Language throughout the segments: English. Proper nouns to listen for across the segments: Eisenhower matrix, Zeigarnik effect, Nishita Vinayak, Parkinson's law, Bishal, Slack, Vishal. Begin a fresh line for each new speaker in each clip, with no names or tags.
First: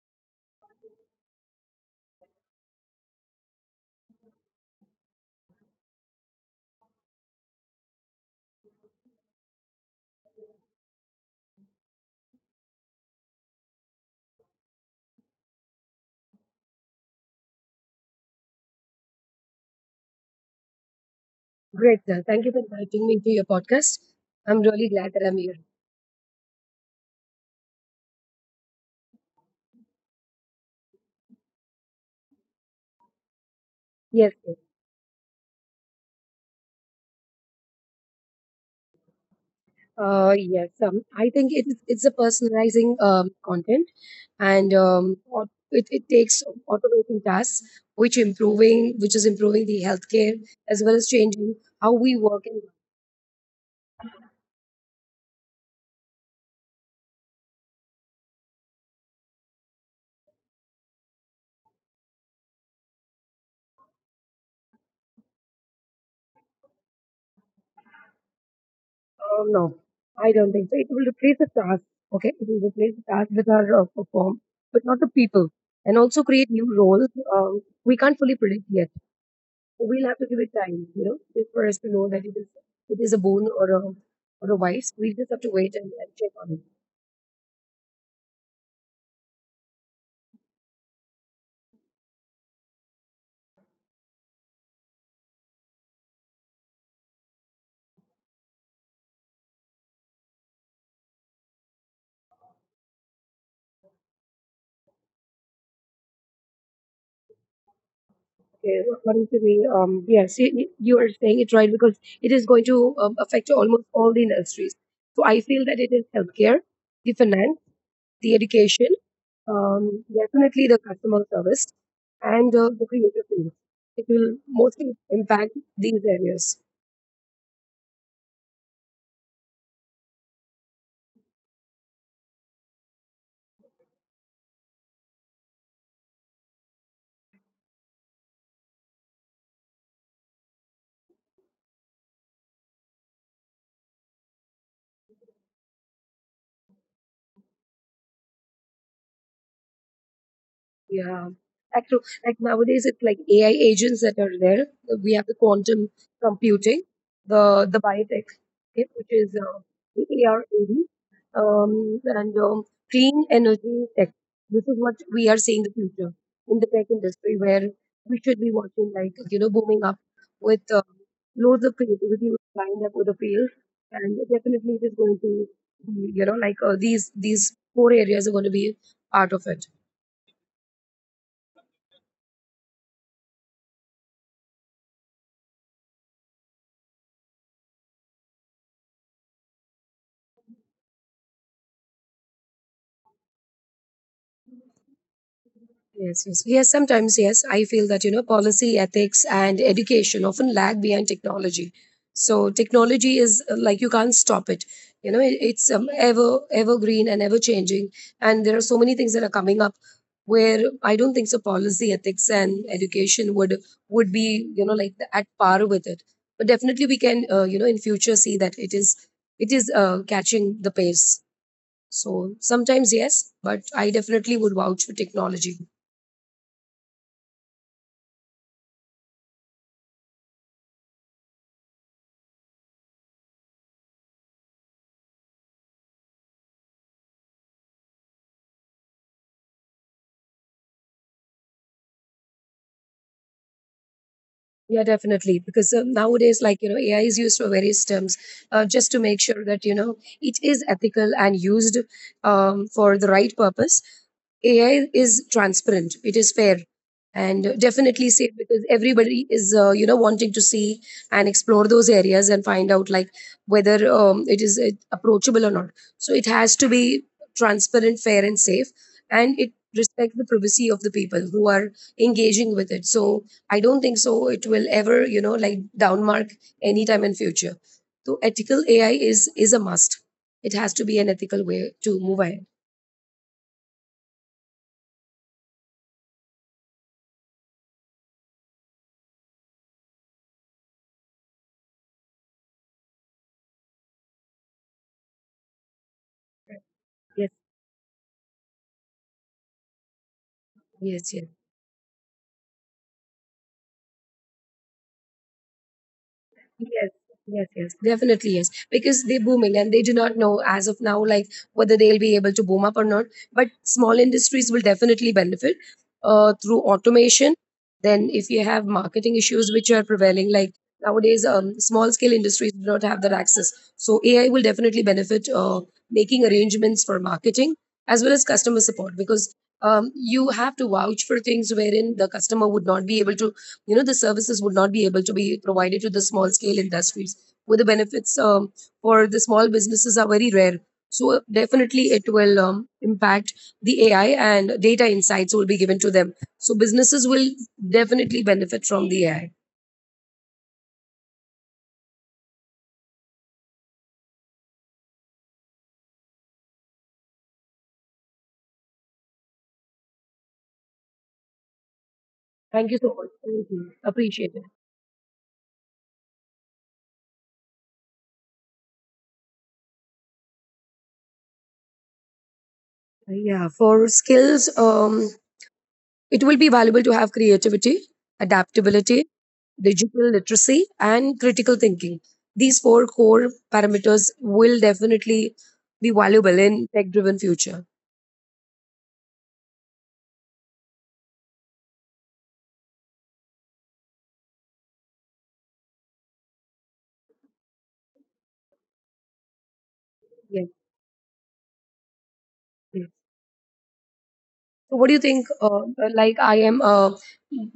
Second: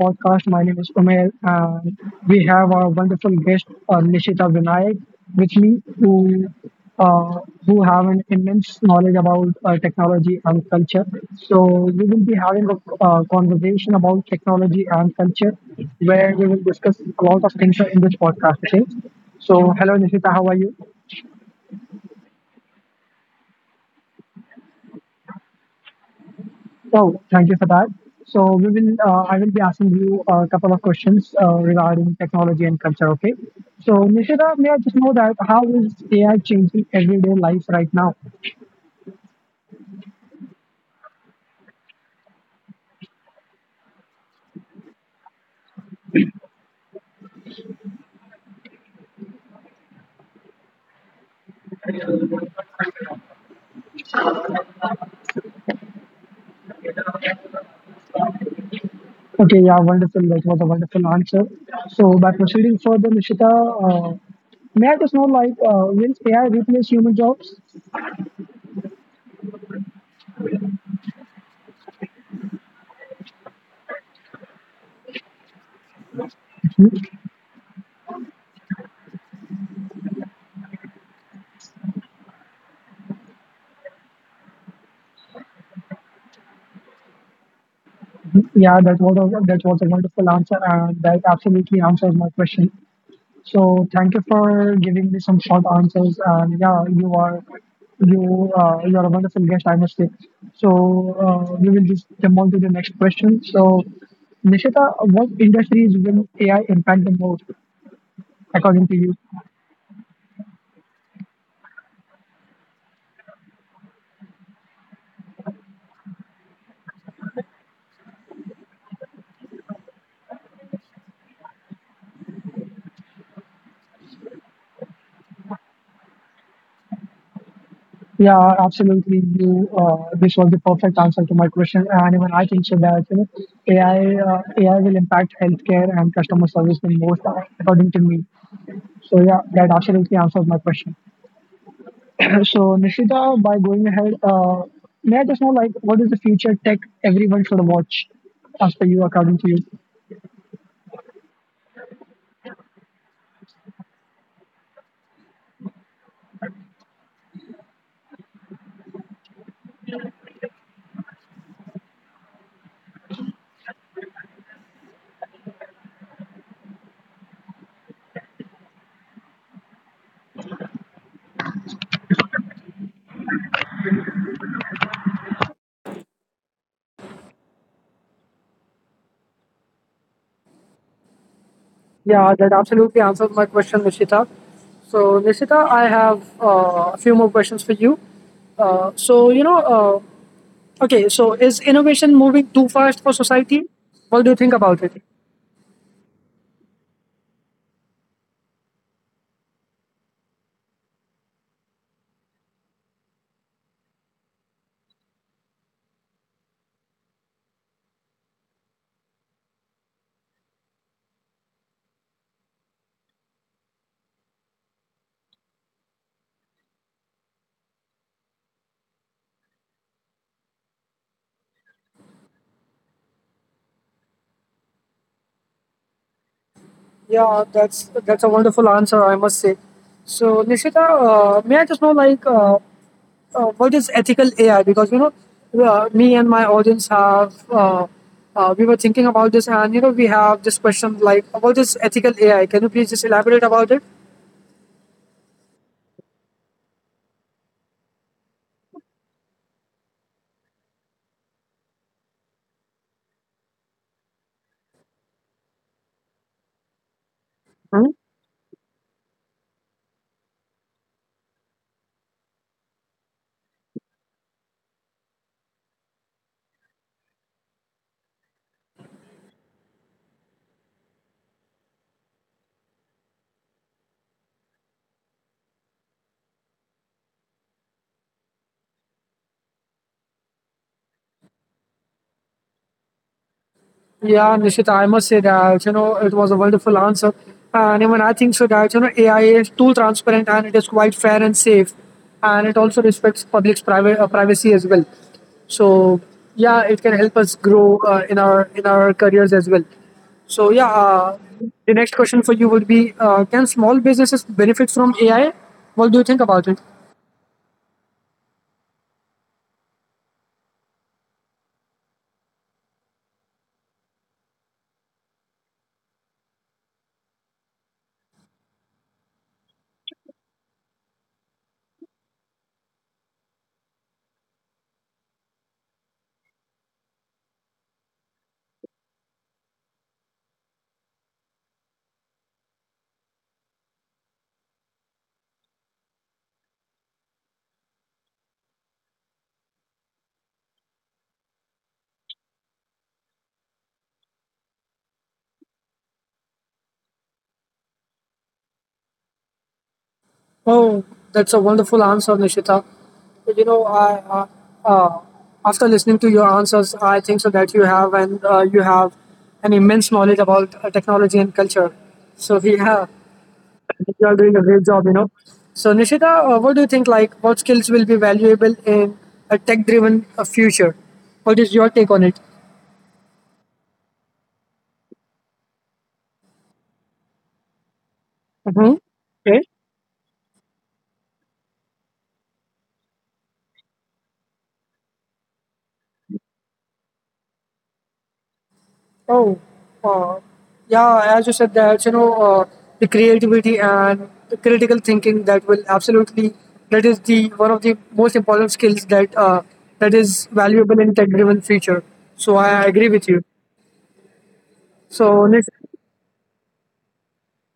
podcast. My name is Umair, and we have our wonderful guest Nishita Vinayak with me, uh, who have an immense knowledge about technology and culture. So we will be having a conversation about technology and culture, where we will discuss a lot of things in this podcast. Okay. So hello Nishita, how are you?
Great, sir. Thank you for inviting me to your podcast. I'm really glad that I'm here.
Oh, thank you for that. So we will, I will be asking you a couple of questions regarding technology and culture. Okay. So
Yes,
Nishita,
yes.
may I just know that how is AI changing everyday life right now?
Yes. I think it's a personalizing content, and it takes automating tasks, which is improving the healthcare as well as changing how we work. And
Okay, yeah, wonderful. That was a wonderful answer. So by proceeding further, Nishita, uh, may I just know like will AI replace human jobs?
no, I don't think so. It will replace the task. Okay, it will replace the task with our perform, but not the people, and also create new roles. We can't fully predict yet. We'll have to give it time, you know, just for us to know that it is a bone or a vice. We just have to wait and check on it.
Yeah, that was a wonderful answer, and that absolutely answers my question. So thank you for giving me some short answers. And yeah, you are a wonderful guest, I must say. So we will just jump on to the next question. So Nishita, what industries will AI impact the most
Okay,
according to you?
according to me, yes, you are saying it right because it is going to affect almost all the industries. So I feel that it is healthcare, the finance, the education, definitely the customer service, and the creative field. It will mostly impact these areas.
Yeah, absolutely. You This was the perfect answer to my question, and even I think so that you know, AI will impact healthcare and customer service the most, according to me. So yeah, that absolutely answers my question. So, Nishita, by going ahead, may I just know, like, what is the future tech everyone should watch after you, according to you?
Yeah. Actually, like nowadays, it's like AI agents that are there. We have the quantum computing, the biotech, okay, which is the AR/AV, and clean energy tech. This is what we are seeing the future in the tech industry, where we should be watching like you know booming up with loads of creativity lined up with the field, and definitely it is going to be you know like these four areas are going to be part of it.
Yeah, that absolutely answers my question, Nishita. So, Nishita, I have a few more questions for you. So, you know, okay, so is innovation moving too fast for society? What do you think about it?
Yes, yes, yes. Sometimes, yes, I feel that you know policy, ethics, and education often lag behind technology. So technology is like you can't stop it. You know, it's ever evergreen and ever changing, and there are so many things that are coming up where I don't think so. Policy, ethics, and education would be you know like at par with it. But definitely, we can you know in future see that it is catching the pace. So sometimes yes, but I definitely would vouch for technology.
Yeah, that's a wonderful answer, I must say. So, Nishita, may I just know, like, what is ethical AI? Because you know, me and my audience have we were thinking about this, and you know, we have this question like, what is ethical AI? Can you please just elaborate about it?
Yeah, definitely. Because nowadays, like, you know, AI is used for various terms just to make sure that, you know, it is ethical and used for the right purpose. AI is transparent, it is fair, and
Hmm?
definitely safe because everybody is you know wanting to see and explore those areas and find out like whether it is approachable or not. So it has to be transparent, fair, and safe, and it respects the privacy of the people who are engaging with it. So I don't think so it will ever you know like downmark anytime in future. So ethical AI is a must. It has to be an ethical way to move ahead.
Yeah, Nishita, I must say that you know it was a wonderful answer, and even I think so that you know AI is too transparent and it is quite fair and safe, and it also respects public's private privacy as well. So yeah, it can help us
Yes,
grow in our careers as well. So
yes, yes.
the next question for you would be: Can small businesses benefit from AI? What do you think about it?
Yes, yes, yes, definitely yes. Because they're booming and they do not know as of now, like whether they'll be able to boom up or not. But small industries will definitely benefit through automation. Then, if you have marketing issues which are prevailing, like nowadays, small scale industries do not have that access. So, AI will definitely benefit making arrangements for marketing as well as customer support because you have to vouch for things wherein the customer would not be able to you know the services would not be able to be provided to the small scale industries where the benefits for the small businesses are very rare, so definitely it will impact the AI, and data insights will be given to them, so businesses will definitely benefit from the AI.
Oh, that's a wonderful answer, Nishita. You know, uh, uh, after listening to your answers, I think so that you have an immense knowledge about technology and culture. So
Thank you
yeah,
so much, thank you,
you are
appreciate
doing a great job. You know. So Nishita, what do you think? Like, what skills will be valuable in a tech-driven future? What is your take on it?
it. Yeah, for skills, it will be valuable to have creativity, adaptability, digital literacy, and critical thinking. These four core parameters will definitely be valuable in tech driven future.
Oh, uh, yeah, as you said that, you know, the creativity and the critical thinking that is the one of the most important skills that that is
Yes.
valuable in tech-driven future. So I agree with you.
So what do you
So,
think?
Nitin-
Like I am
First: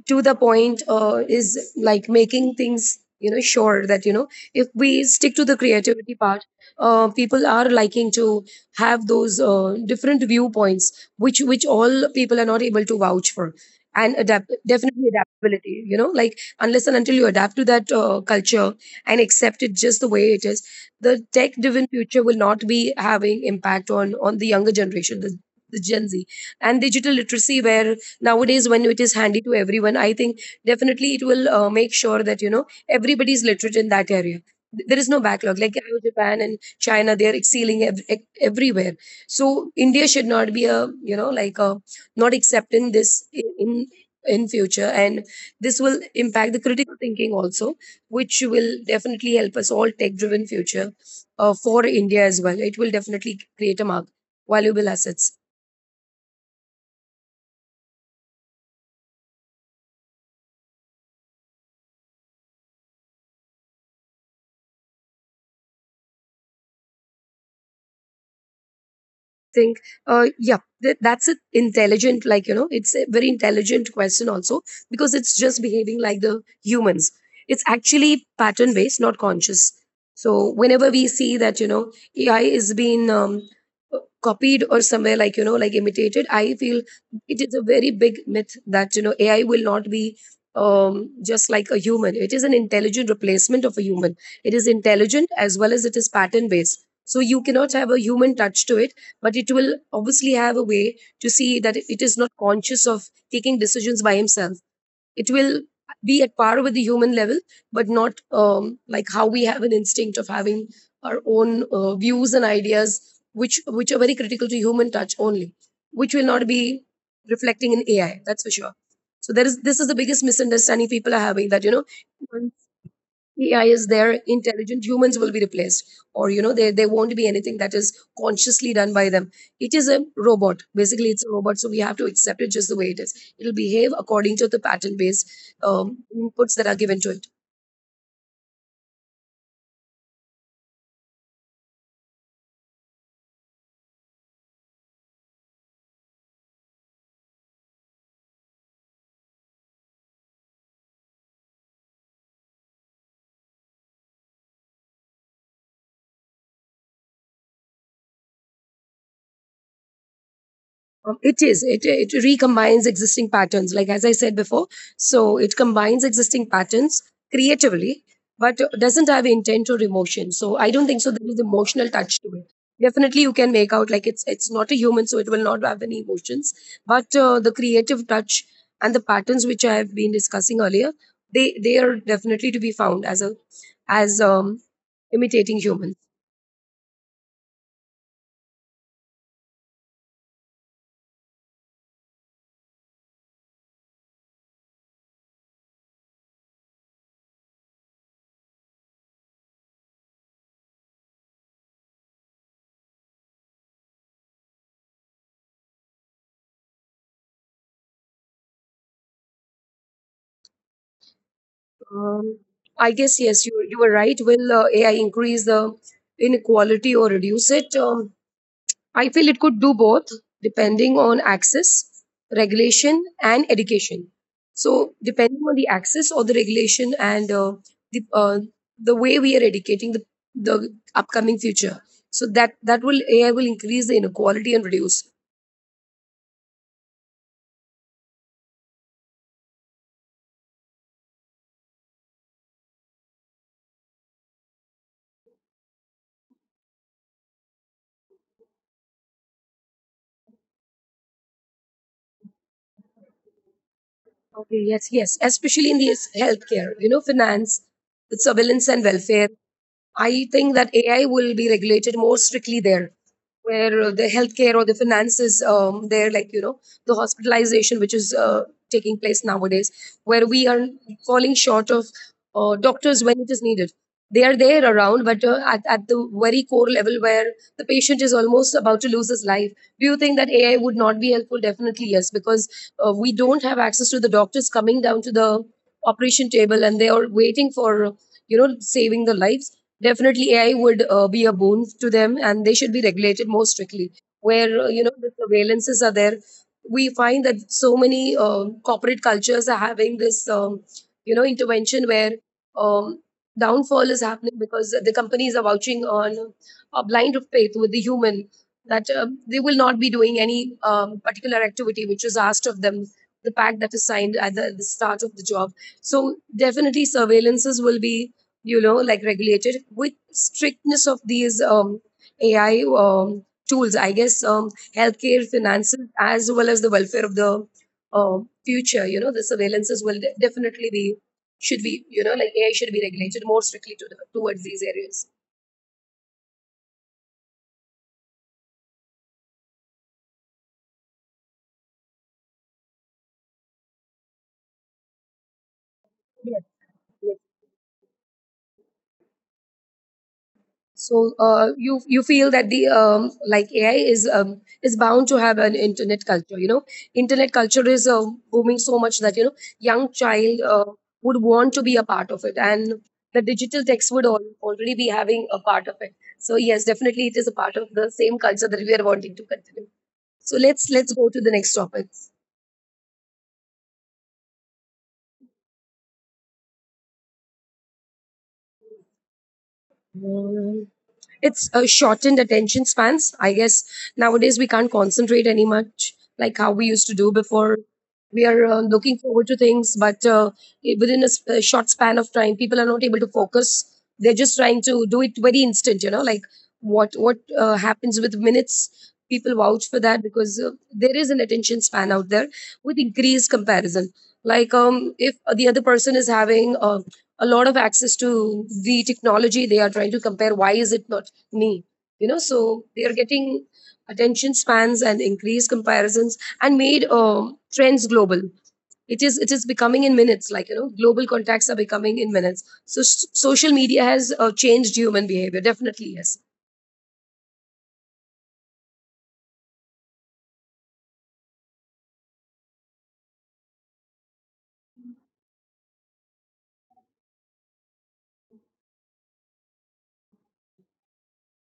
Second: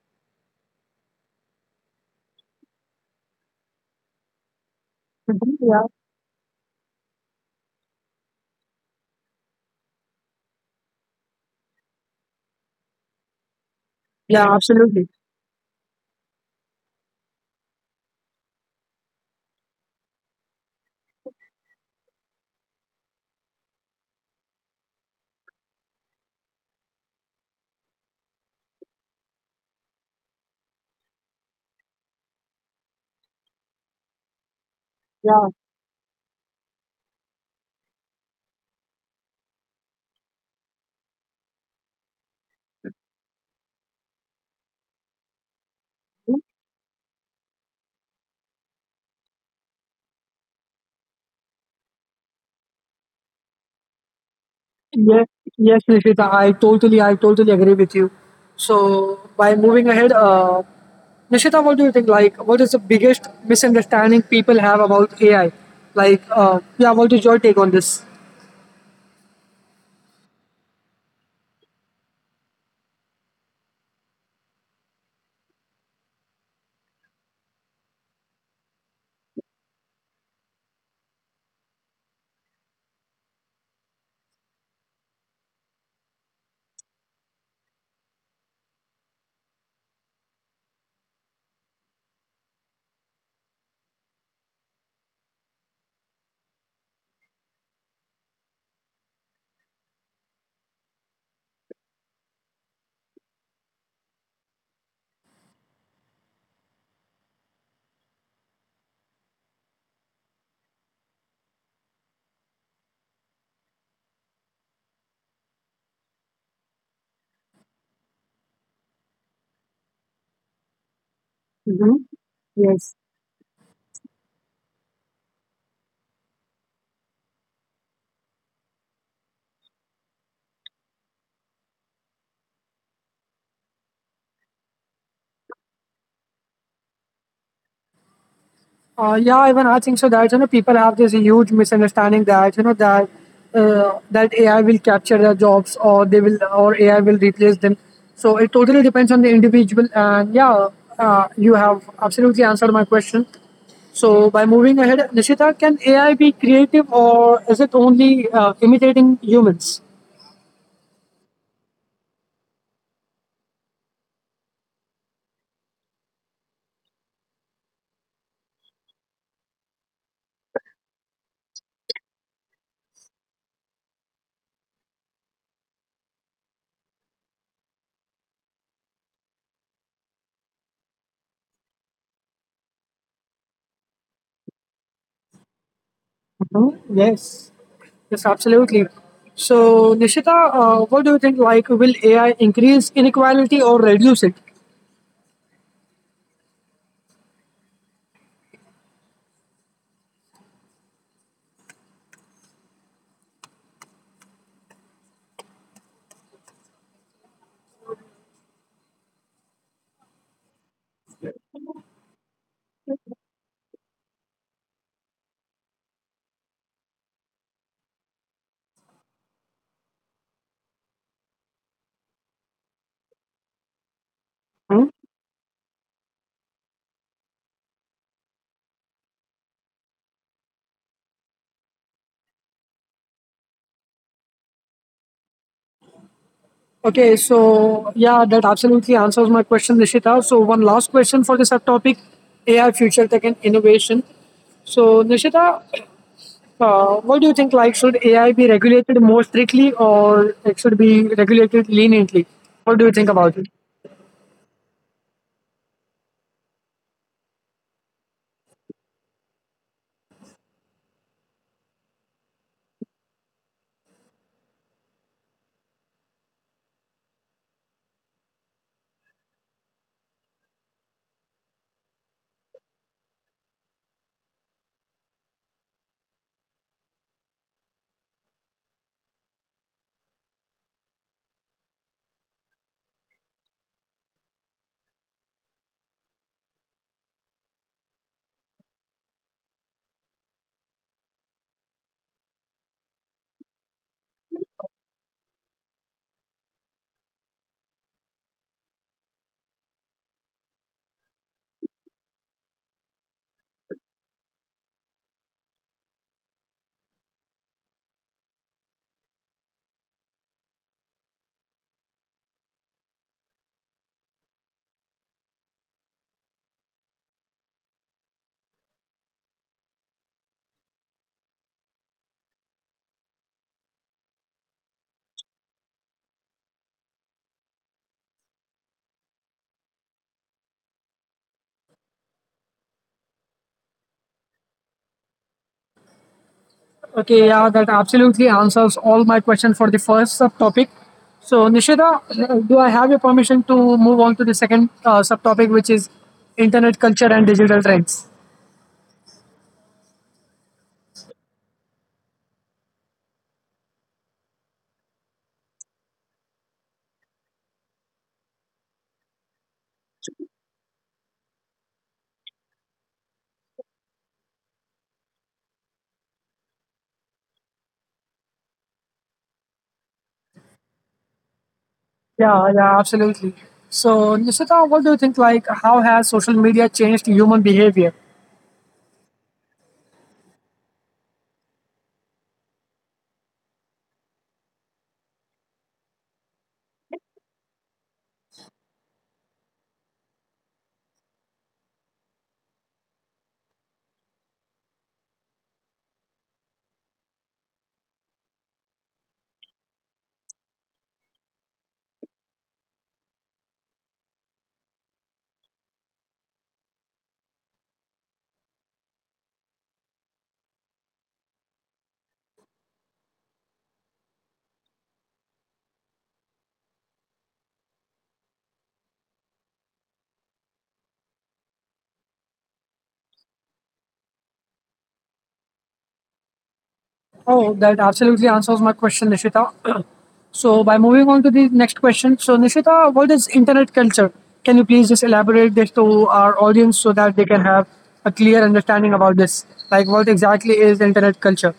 to the point, is like making things you know sure that you know if we stick to the
yeah,
creativity part, people are liking to have those different viewpoints, which all people are not able to vouch for. And
yeah,
adapt,
absolutely.
definitely adaptability, you know, like unless and until you adapt to that culture and accept it just the way it is, the tech-driven future will not be having impact on the younger generation, the Gen Z, and digital literacy where nowadays when it is handy to everyone, I think definitely it will make sure that you know everybody is literate in that area. There is no
Yeah.
backlog, like how Japan and China, they are excelling everywhere, so India should not be a you know like a not accepting this i- in in future, and this will impact the critical thinking also, which will definitely help us all tech driven future for India as well, it will definitely create a mark, valuable assets.
Yes, yes, Nishita, I totally agree with you. So, by moving ahead, Nishita, what do you think? Like, what is the biggest misunderstanding people have about AI? Like, yeah, what is your take on this?
think uh yeah that's it, intelligent, like you know, it's a very intelligent question also, because it's just behaving like the humans. It's actually pattern based, not conscious. So whenever we see that you know AI is being copied or somewhere like you know like imitated, I feel it is a very big myth that you know AI will not be um just like a human. It is an intelligent replacement of a human. It is intelligent as well as it is pattern based, so you cannot have a human touch to it, but it will obviously have a way to see that it is not conscious of taking decisions by himself. It will be at par with the human level, but not like how we have an instinct of having our own views and ideas, which are very critical to human touch only, which will not be reflecting in AI. That's for sure. So there is this is the biggest misunderstanding people are having that you know AI is there, intelligent humans will be replaced, or you know, there won't be anything that is consciously done by them. It is a robot. Basically, it's a robot, so we have to accept it just the way it is. It'll behave according to the pattern-based inputs that are given to it.
Yeah, even I think so that you know people have this huge misunderstanding that you know that that AI will capture their jobs or they will or AI will replace them. So it totally depends on the individual. And yeah, you have absolutely answered my question. So by moving ahead, Nishita, can AI be creative or is it only imitating humans?
It is. It recombines existing patterns, like as I said before. So it combines existing patterns creatively, but doesn't have intent or emotion. So I don't think so. There is emotional touch to it. Definitely, you can make out like it's not a human, so it will not have any emotions. But the creative touch and the patterns which I have been discussing earlier, they are definitely to be found as a as imitating humans.
Mhm. Yes. Yes, absolutely. So Nishita, what do you think? Like, will AI increase inequality or reduce it?
Um, I guess yes, you were right. Will AI increase the inequality or reduce it? I feel it could do both, depending on access, regulation, and education. So depending on the access or the regulation and the uh, the way we are educating the upcoming future, so that will AI will increase the inequality and reduce.
Okay, so yeah, that absolutely answers my question, Nishita. So one last question for this subtopic: AI, future tech, and innovation. So Nishita, what do you think? Like, should AI be regulated more strictly, or it should be regulated leniently? What do you think about it?
Okay, yes, yes, especially in the healthcare, you know, finance, the surveillance and welfare, I think that AI will be regulated more strictly there, where the healthcare or the finances, there, like, you know, the hospitalization, which is taking place nowadays, where we are falling short of doctors when it is needed. They are there around, but at the very core level where the patient is almost about to lose his life. Do you think that AI would not be helpful? Definitely, yes, because we don't have access to the doctors coming down to the operation table and they are waiting for, you know, saving the lives. Definitely AI would be a boon to them, and they should be regulated more strictly. Where you know the surveillances are there, we find that so many corporate cultures are having this you know intervention where um, downfall is happening because the companies are vouching on a blind faith with the human that they will not be doing any particular activity which is asked of them. The pact that is signed at the start of the job. So definitely surveillances will be you know, like regulated with strictness of these AI tools. I guess healthcare, finances, as well as the welfare of the uh, future, you know, the surveillances will definitely be, should be, you know, like AI should be regulated more strictly to towards these areas.
Okay, yeah, that absolutely answers all my questions for the first subtopic. So Nishita, do I have your permission to move on to the second subtopic, which is
Yes.
internet culture and digital trends?
So you you feel that the like AI is bound to have an internet culture. You know, internet culture is booming so much that you know young child would want to be a part of it, and the digital text would already be having a part of it. So yes, definitely it is a part of the same culture that we are wanting to continue. So let's go to the next topic.
Yeah, yeah, absolutely. So, Nishita, what do you think? Like, how has social media changed human behavior?
It's a shortened attention spans. I guess nowadays we can't concentrate any much like how we used to do before. We are looking forward to things, but within a short span of time, people are not able to focus. They're just trying to do it very instant. You know, like what happens with minutes. People vouch for that because there is an attention span out there with increased comparison. Like if the other person is having a lot of access to the technology, they are trying to compare, why is it not me, you know, so they are getting attention spans and increased comparisons and made trends global. It is becoming in minutes, like you know global contacts are becoming in minutes. So social media has changed human behavior, definitely yes.
Oh, that absolutely answers my question, Nishita. So, by moving on to the next question, so Nishita, what is internet culture? Can you please just elaborate this to our audience so that they can have a clear understanding about this? Like, what exactly is internet culture?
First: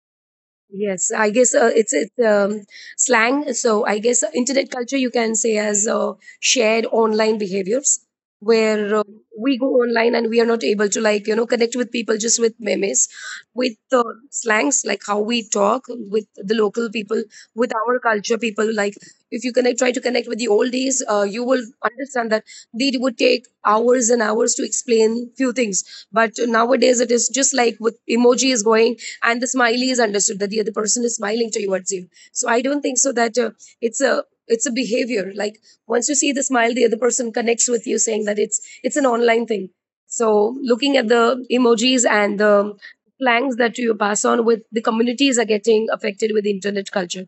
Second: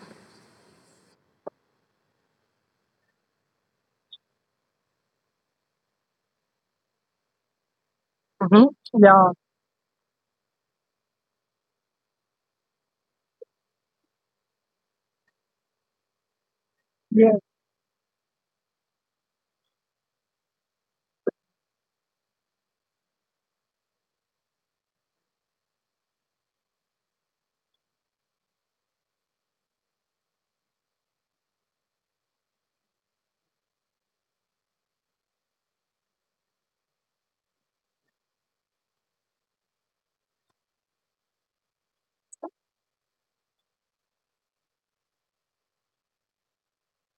Yes, I guess it's slang. So I guess internet culture you can say as shared online behaviors,
Mm-hmm.
where
Yeah,
we go online and we are not able to, like you know, connect with people just with memes, with slangs, like how we talk with the local people,
yeah,
with our culture people. Like if you connect, try to connect with the old days, you will understand that they would take hours and hours to explain few things. But nowadays it is just like with emojis going, and the smiley is understood that the other person is smiling towards you. So I don't think so that it's a behavior, like once you see the smile the other person connects with you saying that it's an online thing. So looking at the emojis and the slangs that you pass on with the communities are getting affected with internet culture.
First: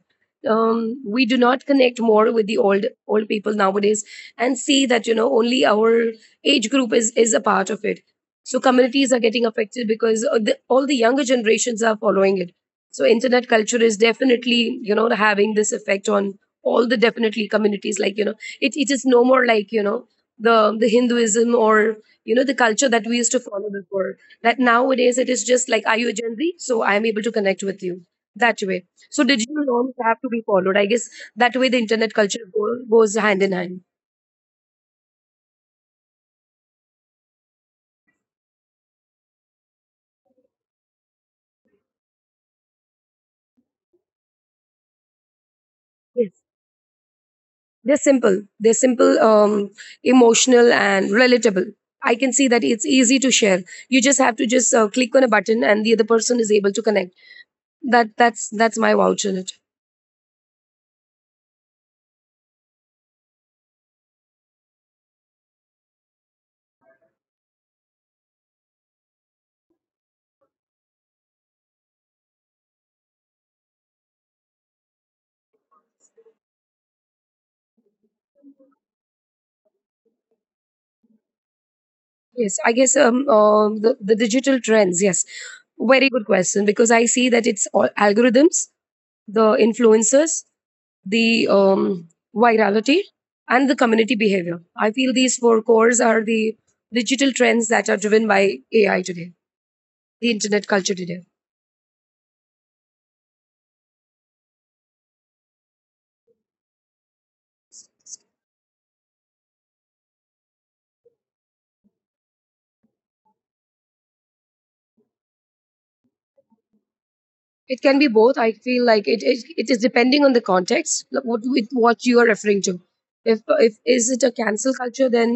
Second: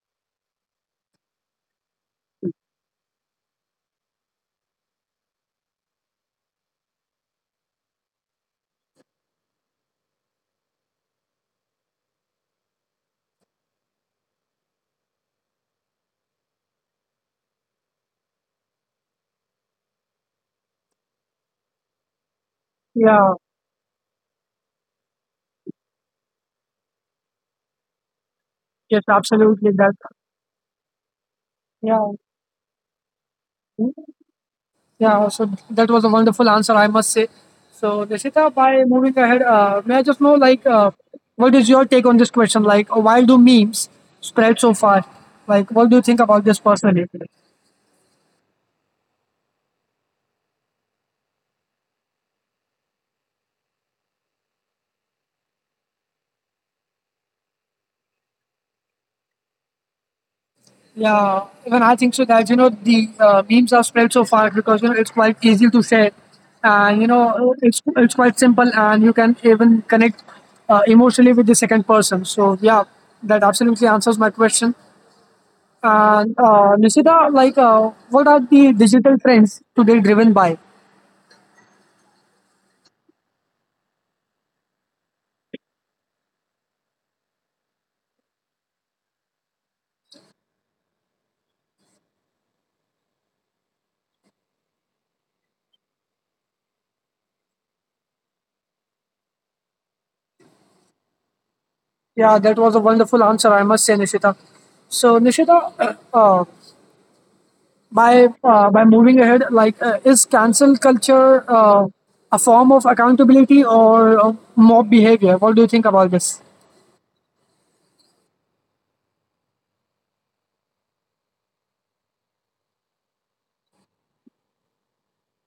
We do not connect more with the old old people nowadays, and see that you know only our age group is a part of it. So communities are getting affected because all the younger generations are following it. So internet culture is definitely, you know, having this effect on all the definitely communities, like you know, it is no more like you know the hinduism or you know the culture that we used
yeah,
to follow before, that nowadays it is just like, are you a gen z, so I am able to connect with you that way.
yes,
So digital
absolutely. That,
norms have to be followed, I guess that way the
yeah.
internet culture goes hand in hand.
Yeah, so that was a wonderful answer, I must say. So, Deshita, by moving ahead, may I just know, like, what is your take on this question? Like, why do memes spread so far? Like, what do you think
Yes.
about this personally?
They're simple. They're simple, emotional, and relatable. I can see that it's easy to share. You just have to just click on a button, and the other person is able to connect. That's my vouch on it.
Yeah, even I think so that, you know, the memes are spread so far because, you know, it's quite easy to share. And, you know, it's quite simple and you can even connect emotionally with the second person. So, yeah, that absolutely answers my question. And Nishita, like, what are the digital trends today driven by?
Yes, I guess the digital trends. Yes, very good question, because I see that it's all algorithms, the influencers, the virality, and the community behavior. I feel these four cores are the digital trends that are driven by AI today, the internet culture today.
Yeah, that was a wonderful answer, I must say, Nishita. So, Nishita, by moving ahead, like, is cancel culture a form of accountability or mob behavior? What do you think about this?
It can be both. I feel like it is depending on the context, like what, with what you are referring to. If if is it a cancel culture, then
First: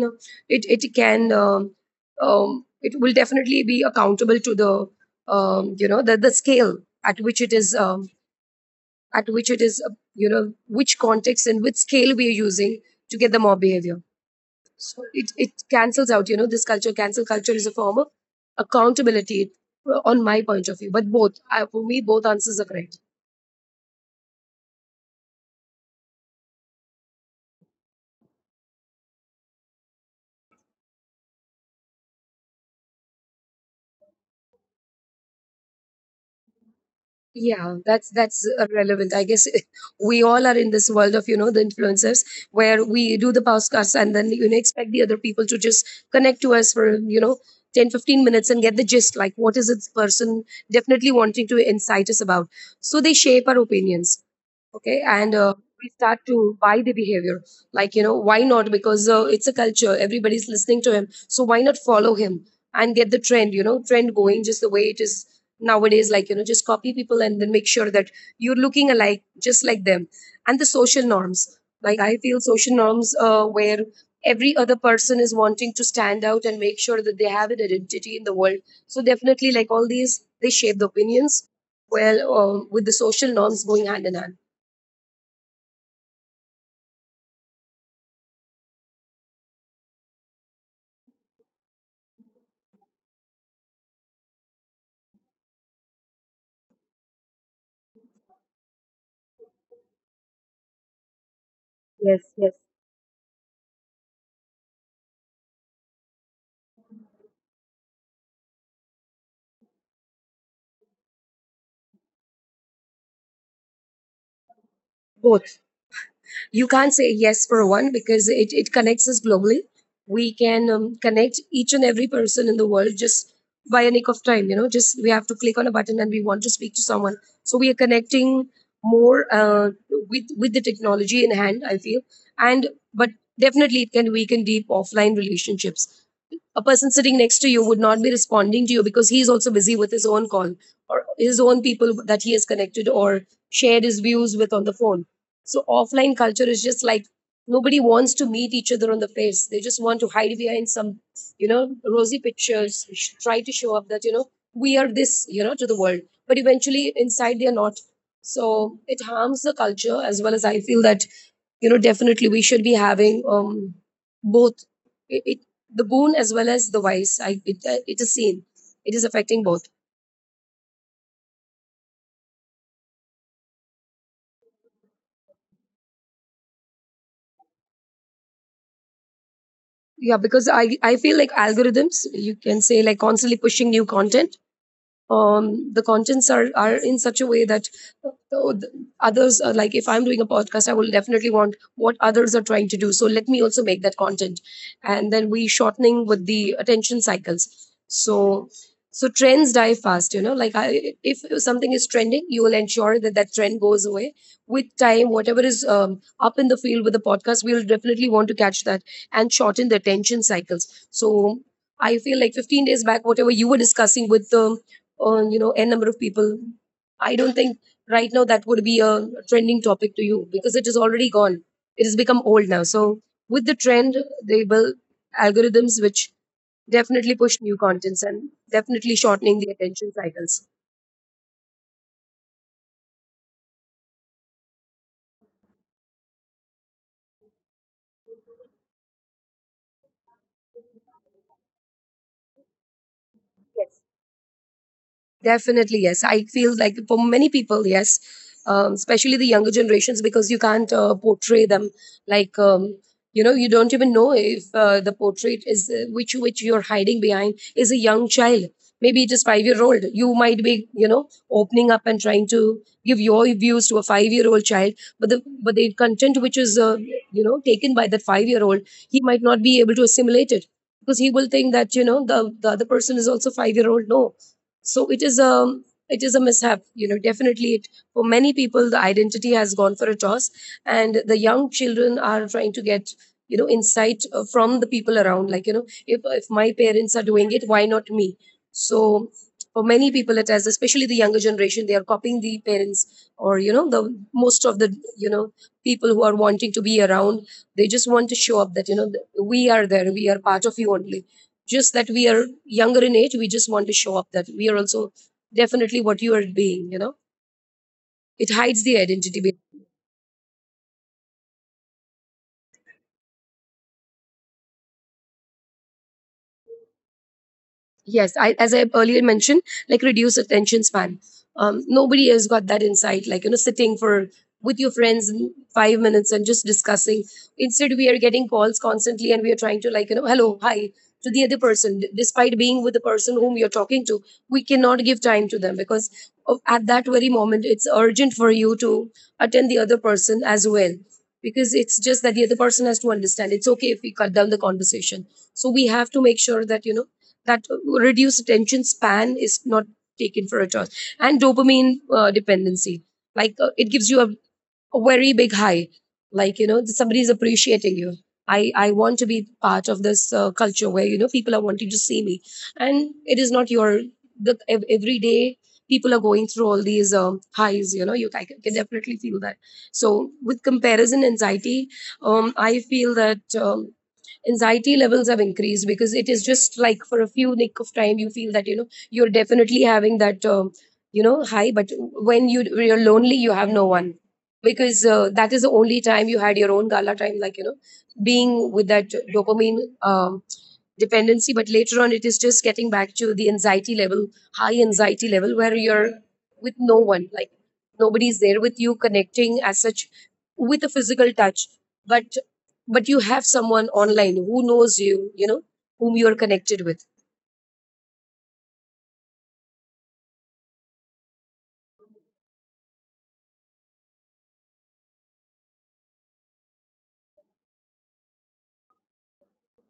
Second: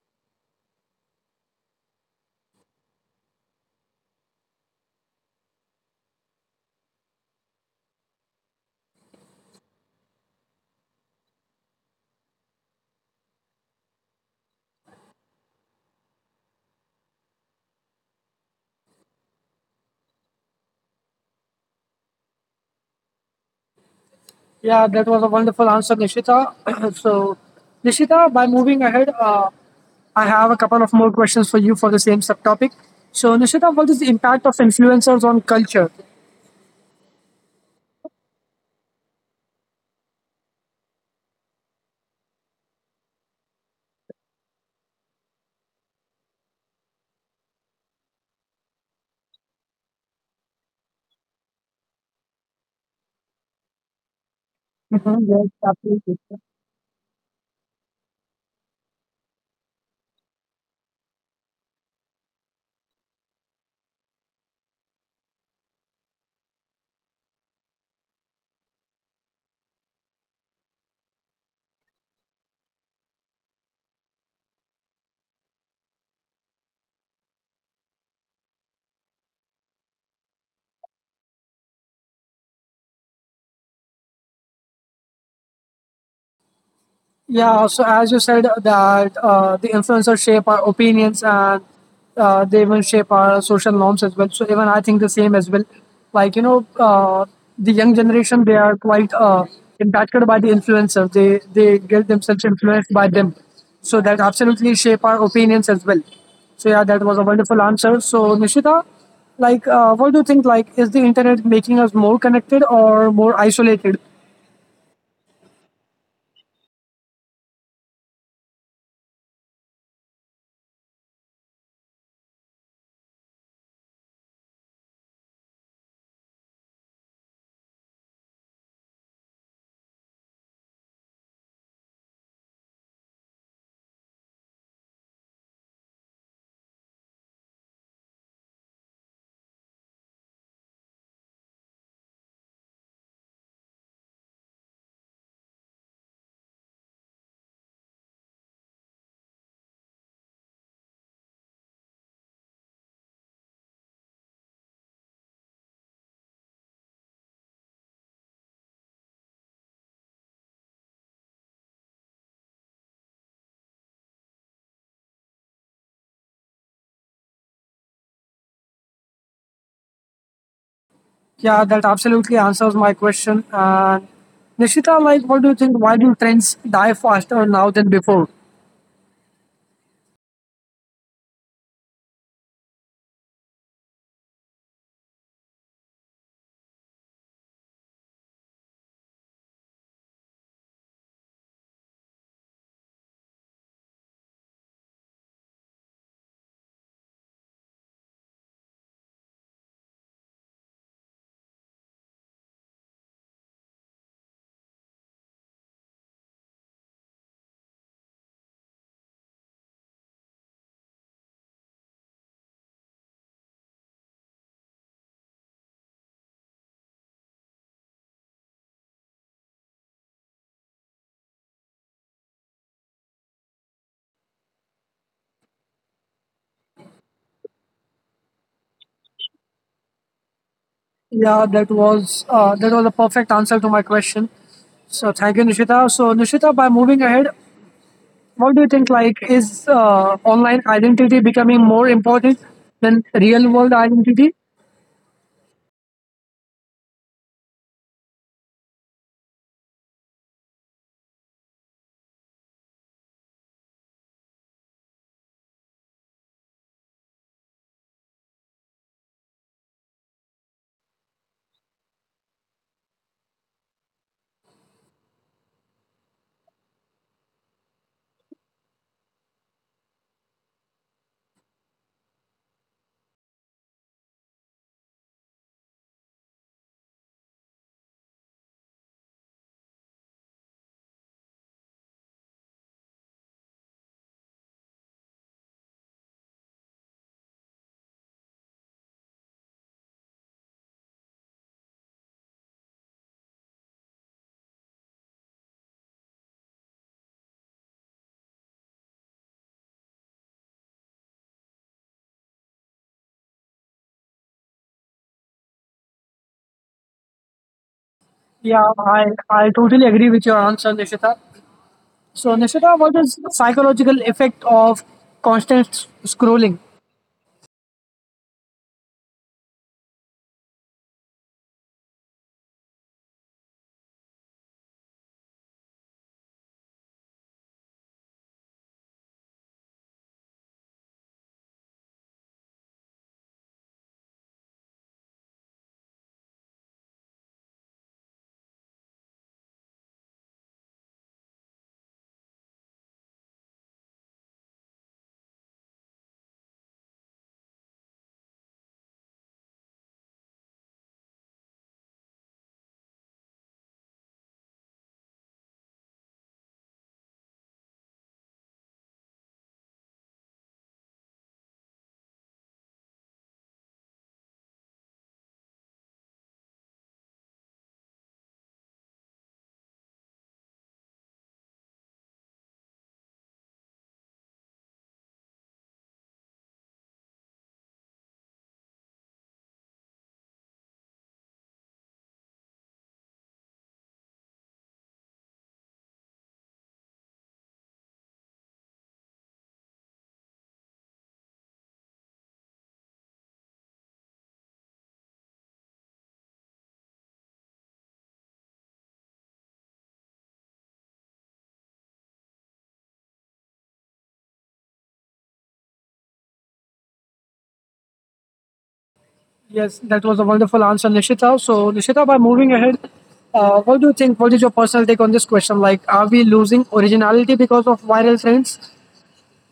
it can it will definitely be accountable to the you know the scale at which it is at which it is, you know, which context and which scale we are using to get the mob behavior. So it cancels out. You know this culture, cancel culture is a form of accountability, on my point of view. But both, for me both answers are correct.
Yeah, that was a wonderful answer, Nishita. So, Nishita, by moving ahead, I have a couple of more questions for you for the same subtopic. So, Nishita, what is the impact of influencers on culture?
Yeah, that's relevant. I guess we all are in this world of, you know, the influencers, where we do the podcast and then you know expect the other people to just connect to us for you know ten, fifteen minutes and get the gist, like what is this person definitely wanting to incite us about. So they shape our opinions, okay,
Mhm,
and
yes,
we
absolutely.
start to buy the behavior, like you know, why not, because it's a culture, everybody's listening to him, so why not follow him and get the trend, you know, trend going just the way it is nowadays, like you know just copy people and then make sure that you're looking alike just like them. And the social norms, like I feel social norms, where every other person is wanting to stand out and make sure that they have an identity in the world. So definitely like all these, they shape the opinions well, with the social norms going hand in hand.
Yeah, so as you said that the influencers shape our opinions and they even shape our social norms as well. So even I think the same as well. Like you know, the young generation they are quite impacted by the influencers. They get themselves influenced by them, so that absolutely shape our opinions as well. So yeah, that was a wonderful answer. So Nishita, like, what do you think? Like, is the internet making us more connected or more isolated?
Both. You can't say yes for one because it connects us globally. We can connect each and every person in the world just by a nick of time. You know, just we have to click on a button and we want to speak to someone. So we are connecting more with the technology in hand, I feel, and but definitely it can weaken deep offline relationships. A person sitting next to you would not be responding to you because he's also busy with his own call or his own people that he has connected or shared his views with on the phone. So offline culture is just like nobody wants to meet each other on the face. They just want to hide behind some, you know, rosy pictures, try to show up that, you know, we are this, you know, to the world. But eventually inside they are not. So it harms the culture as well. As I feel that, you know, definitely we should be having both, it the boon as well as the vice. I it, it is seen. It is affecting both.
Yeah, that absolutely answers my question. And Nishita, like, what do you think? Why do trends die faster now than before?
Yeah, because I feel like algorithms, you can say, like constantly pushing new content. The are in such a way that uh, others are like, if I'm doing a podcast I will definitely want what others are trying to do, so let me also make that content, and then we shortening with the attention cycles. So so trends die fast, you know, like if something is trending you will ensure that that trend goes away with time, whatever is up in the field with the podcast we will definitely want to catch that, and shorten the attention cycles. So I feel like 15 days back whatever you were discussing with the you know n number of people, I don't think right now that would be a trending topic to you because it is already gone, it has become old now. So with the trend they build algorithms which definitely push new contents and definitely shortening the attention cycles.
Yeah, that was a perfect answer to my question. So thank you, Nishita. So Nishita, by moving ahead, what do you think? Like, is online identity becoming more important than real
Yes.
world identity?
Definitely, yes. I feel like for many people, yes, especially the younger generations, because you can't portray them like you know you don't even know if the portrait is which you're hiding behind is a young child. Maybe it is 5 year old. You might be, you know, opening up and trying to give your views to a 5 year old child, but the content which is you know taken by that 5 year old, he might not be able to assimilate it because he will think that you know the other person is also 5 year old. No, so it is a, it is a mishap, you know definitely it, for many people the identity has gone for a toss. And the young children are trying to get, you know, insight from the people around, like you know if my parents are doing it, why not me. So for many people it has, especially the younger generation, they are copying the parents, or you know the most of the you know people who are wanting to be around, they just want to show up that you know we are there, we are part of you only, just that we are younger in age, we just want to show up that we are also definitely what you are being, you know, it hides the
Yeah,
identity.
I I totally agree with your answer, Nishita. So Nishita, what is the psychological effect of constant scrolling?
Yes, as I earlier mentioned, like reduced attention span. Nobody has got that insight. Like you know, sitting for with your friends in 5 minutes and just discussing. Instead, we are getting calls constantly, and we are trying to, like you know, hello, hi to the other person. Despite being with the person whom you're talking to, we cannot give time to them at that very moment, it's urgent for you to attend the other person as well. Because it's just that the other person has to understand. It's okay if we cut down the conversation. So we have to make sure that you know that reduced attention span is not taken for a choice. And dopamine dependency, it gives you a very big high, like you know somebody's appreciating you. I want to be part of this culture where you know people are wanting to see me. And it is not your every day people are going through all these highs, you know. You I can definitely feel that. So with comparison anxiety, I feel that anxiety levels have increased, because it is just like for a few nick of time you feel that you know you're definitely having that, you know, high. But when you're lonely you have no one, because that is the only time you had your own gala time, like you know, being with that dopamine dependency. But later on it is just getting back to the anxiety level, high anxiety level, where you're with no one, like nobody's there with you connecting as such, with a physical touch. but but you have someone online who knows you, you know, whom you are connected with.
Yes, that was a wonderful answer, Nishita. So, Nishita, by moving ahead, what do you think? What is your personal take on this question? Like, are we losing originality because of viral trends?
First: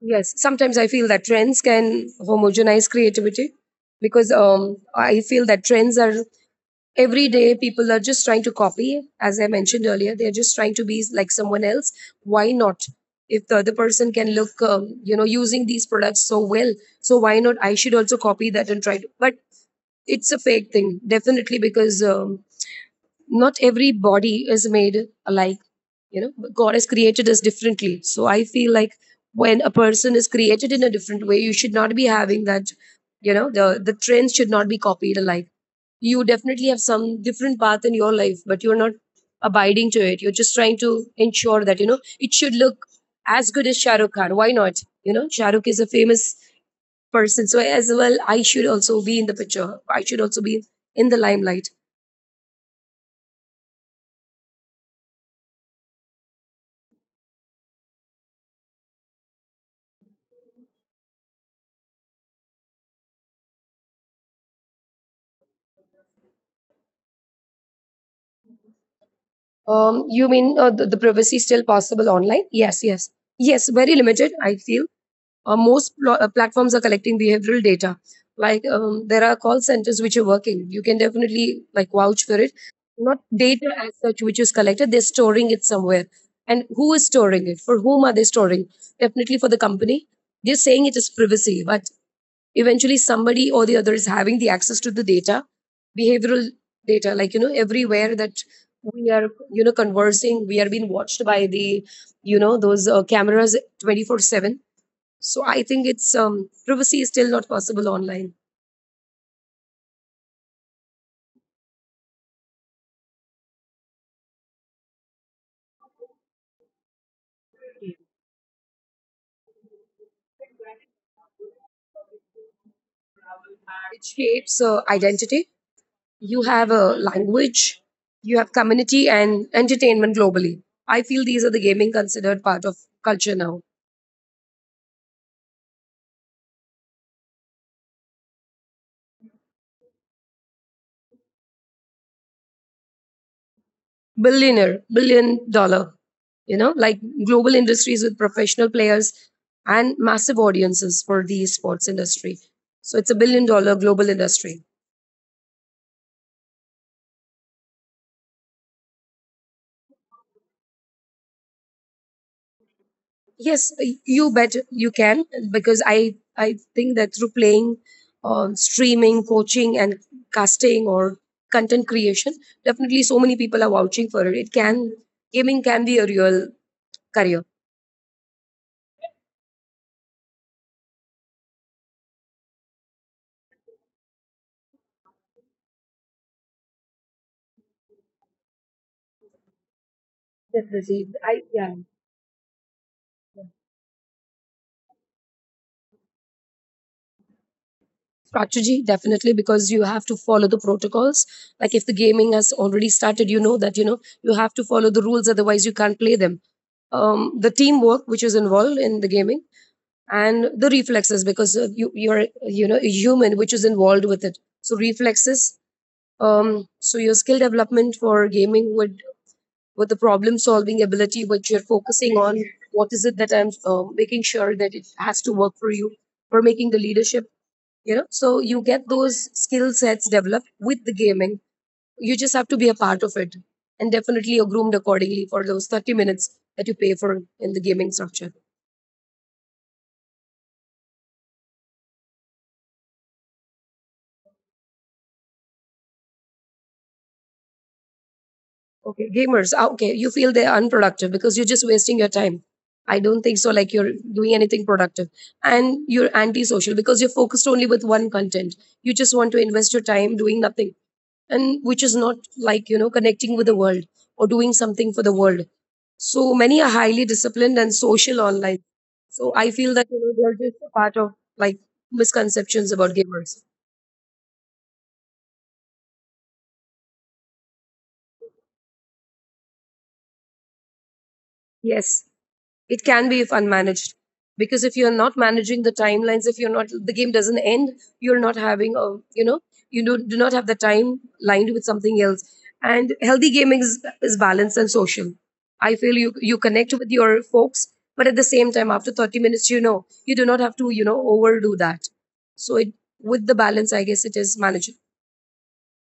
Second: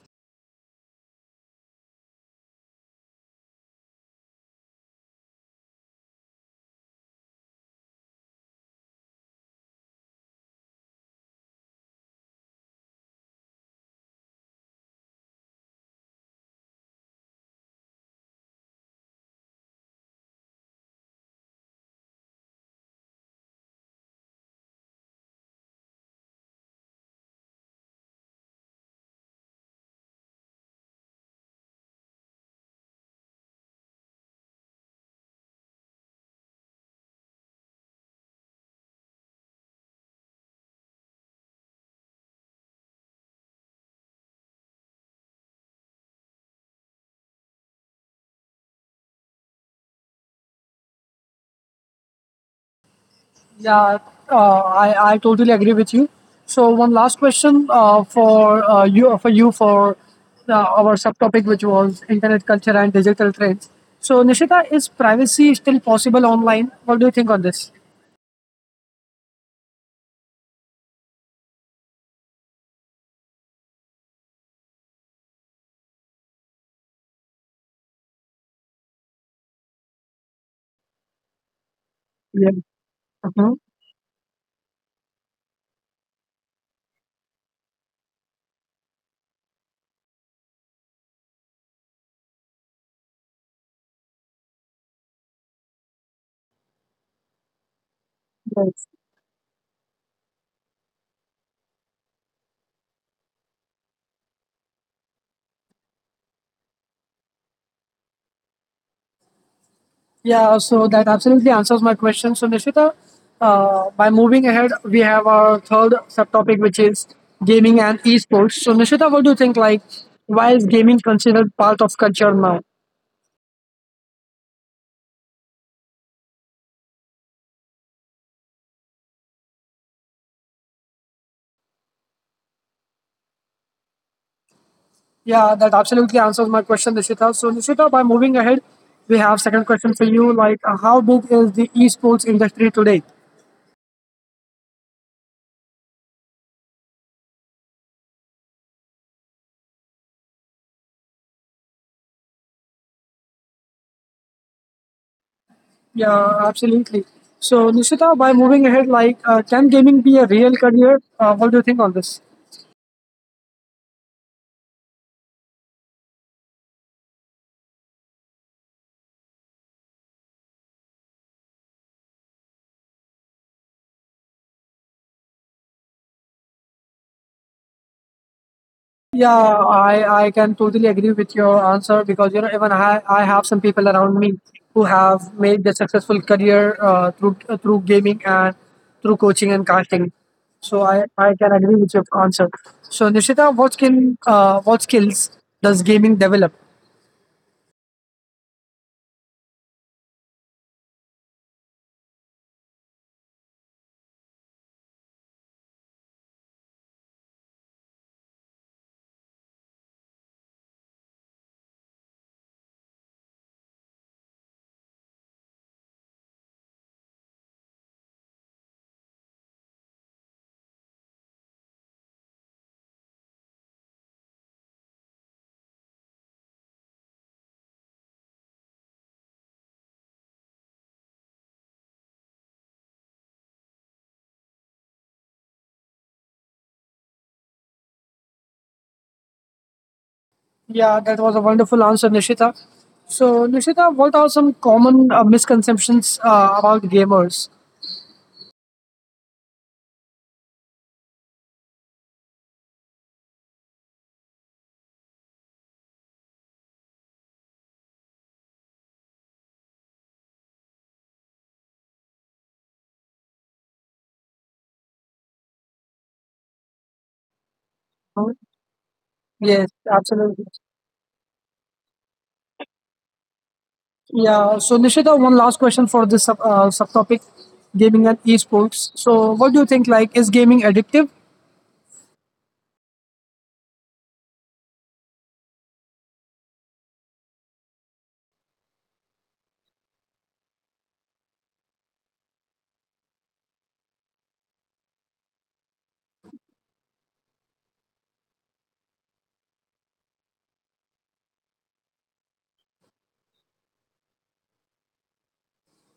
Yes, sometimes I feel that trends can homogenize creativity, because I feel that trends are every day people are just trying to copy. As I mentioned earlier, they're just trying to be like someone else. Why not? If the other person can look you know, using these products so well, so why not I should also copy that and try to. But it's a fake thing definitely, because not every body is made alike. You know, god has created us differently, so I feel like when a person is created in a different way you should not be having that, you know. The trends should not be copied alike. You definitely have some different path in your life, but you're not abiding to it. You're just trying to ensure that you know it should look as good as shahrukh khan. Why not? You know shahrukh is a famous person, so as well I should also be in the picture. I should also be in the limelight.
Yeah, I totally agree with you. So, one last question for you for you for our subtopic, which was internet culture and digital trends. So, Nishita, is privacy still possible online? What do you think on this?
You mean the privacy is still possible online? Yes, yes, yes. Very limited, I feel. Most platforms are collecting behavioral data, like there are call centers which are working, you can definitely like vouch for
Yeah.
it. Not data as such, which is collected they're storing it somewhere. And who is storing it, for whom are they storing? Definitely for the company. They're saying it is privacy, but eventually somebody or the other is having the access to the data, behavioral data. Like you know, everywhere that we are you know conversing, we are being watched by the, you know, those cameras 24/7. So I think it's, privacy is still not possible online.
Yeah, so that absolutely answers my question. So, Nishita, by moving ahead, we have our third subtopic, which is gaming and esports. So, Nishita, what do you think? Like, why is gaming considered part of culture now?
It shapes identity. You have a language, you have community and entertainment globally. I feel these are the gaming considered part of culture now.
Yeah, that absolutely answers my question, Nishita. So, Nishita, by moving ahead, we have second question for you. Like, how big is the esports industry today?
Billionaire, billion dollar, you know, like global industries with professional players and massive audiences for the sports industry. So it's a billion dollar global industry.
Yeah, absolutely. So, Nishita, by moving ahead, like, can gaming be a real career? What do you think on this?
Yes, you bet you can, because I think that through playing, streaming, coaching, and casting or content creation, definitely so many people are vouching for it. It can Gaming can be a real career.
Yeah, I can totally agree with your answer because you know even I have some people around me who have made their successful career through through gaming and through coaching and casting. So I,
Definitely,
I
I,
can agree
yeah.
with your answer. So Nishita, what skills does gaming develop?
Strategy, definitely, because you have to follow the protocols. Like if the gaming has already started, you know that you know you have to follow the rules, otherwise you can't play them. The teamwork which is involved in the gaming, and the reflexes, because you know, a human which is involved with it, so reflexes. So your skill development for gaming would, with the problem solving ability which you're focusing on. What is it that I'm making sure that it has to work for you, for making the leadership, you know? So you get those skill sets developed with the gaming. You just have to be a part of it, and definitely you're groomed accordingly for those 30 minutes that you pay for, in the gaming structure.
Yeah, that was a wonderful answer, Nishita. So Nishita, what are some common misconceptions about gamers?
Okay, gamers. Ah, okay, you feel they're unproductive because you're just wasting your time. I don't think so. Like you're doing anything productive, and you're antisocial because you're focused only with one content. You just want to invest your time doing nothing, and which is not like you know connecting with the world, or doing something for the world. So many are highly disciplined and social online. So I
Yes,
feel that you know they're
absolutely.
just a part of, like, misconceptions about gamers.
Yeah. So Nishita, one last question for this subtopic, gaming and esports. So what do you think? Like, is gaming addictive?
Yes. It can be if unmanaged. Because if you're not managing the timelines, if you're not, the game doesn't end, you're not having a, you know, you do not have the time lined with something else. And healthy gaming is balanced and social. I feel you connect with your folks, but at the same time, after 30 minutes, you know, you do not have to, you know, overdo that. So it, with the balance, I guess it is manageable.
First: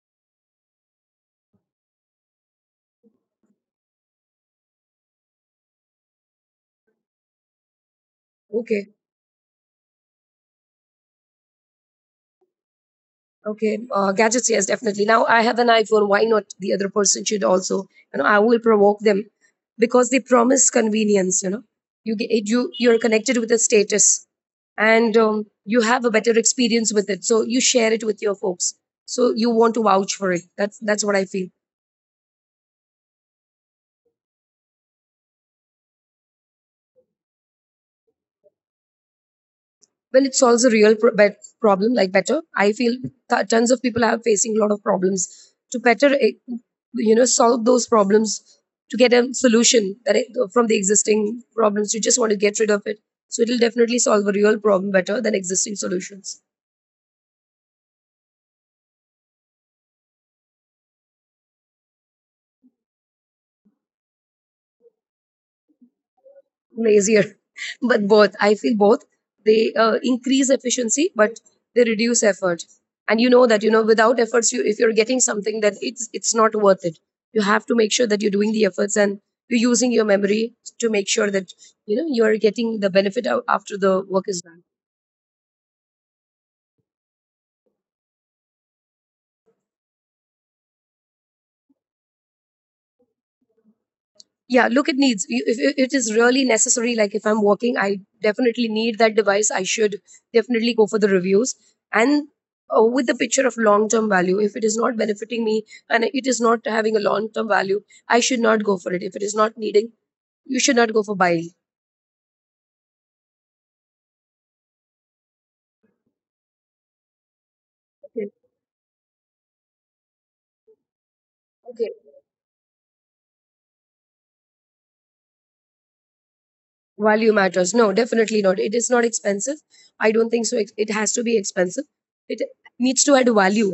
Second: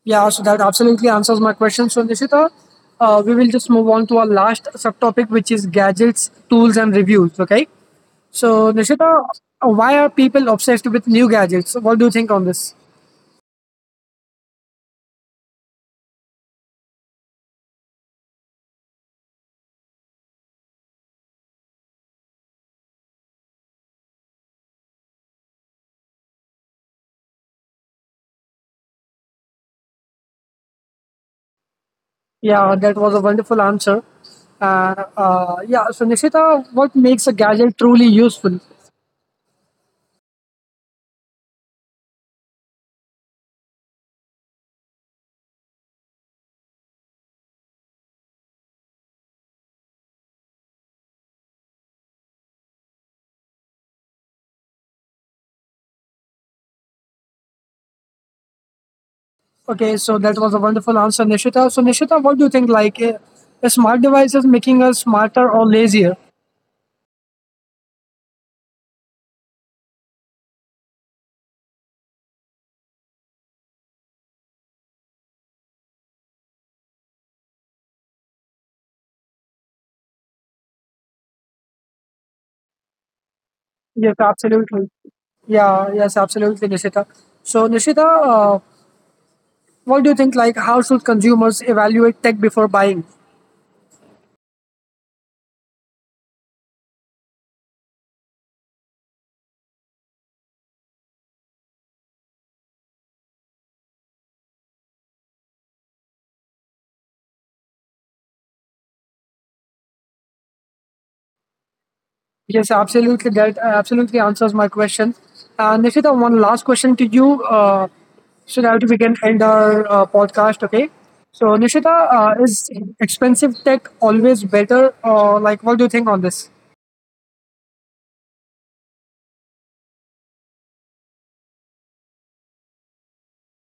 Yeah. So that absolutely answers my question. So Nishita, we will just move on to our last subtopic, which is gadgets, tools, and reviews. Okay. So
Okay.
Nishita, why are people obsessed with new gadgets? What do you think on this?
Okay, gadgets, yes, definitely. Now I have an iPhone. Why not the other person should also? You know, I will provoke them, because they promise convenience. You know, you get you you're connected with a status, and you have a better experience with it. So you share it with your folks. So you want to vouch for it. That's what I feel.
Yeah, that was a wonderful answer. Yeah. So Nishita, what makes a gadget truly useful?
Well, it solves a real problem, like better, I feel tons of people are facing a lot of problems, to better, you know, solve those problems, to get a solution that it, from the existing problems you just want to get rid of it, so it'll definitely solve a real problem better than existing solutions.
Okay, so that was a wonderful answer, Nishita. So, Nishita, what do you think? Like, is smart devices making us smarter or lazier?
Lazier. But both, I feel, both. They increase efficiency, but they reduce effort. And you know that you know without efforts you if you're getting something that it's not worth it. You have to make sure that you're doing the efforts and you're using your memory to make sure that you know you are getting the benefit out after the
Yes,
work is done.
absolutely. Yeah, yes, absolutely, Nishita. So, Nishita, what do you think? Like, how should consumers evaluate tech before buying?
Yeah, look, it needs, if it is really necessary, like if I'm working I definitely need that device. I should definitely go for the reviews, and with the picture of long term value. If it is not benefiting me and it is not having a long term value, I should not go for it. If it is not needing, you should not go for buying.
Yes, absolutely. That absolutely answers my question. Nishita, one last question to you. Uh,
Okay.
so that we can end our podcast, okay? So,
Okay.
Nishita, is expensive tech always better? Or, like, what do you think on this?
Value matters, no, definitely not. It is not expensive, I don't think so. It has to be expensive, it needs to add value,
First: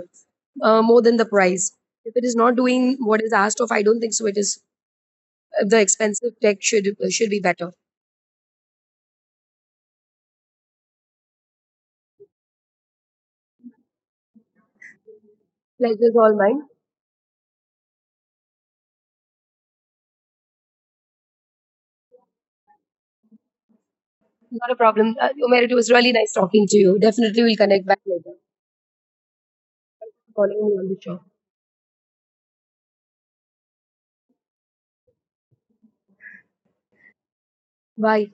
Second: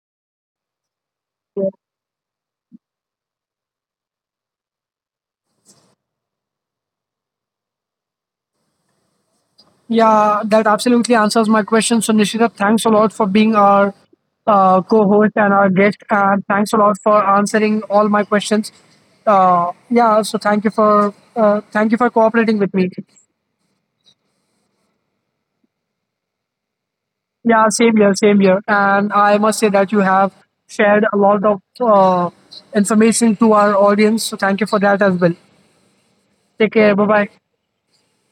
more than the price. If it is not doing what is asked of, I don't think so it is the expensive tech should be better.
Yeah, that absolutely answers my question. So, Nishita, thanks a lot for being our co host and our guest.
Pleasure is all
And
mine.
thanks a lot for answering all my questions. Thank you for cooperating with me.
Not a problem. Umair, it was really nice talking to you. Definitely we'll
Yeah,
connect
same
back
here,
later.
same here. And I must say that you have
Following me on the
shared a
show.
lot of information to our audience. So thank you for that as well. Take care. Bye bye.
Bye.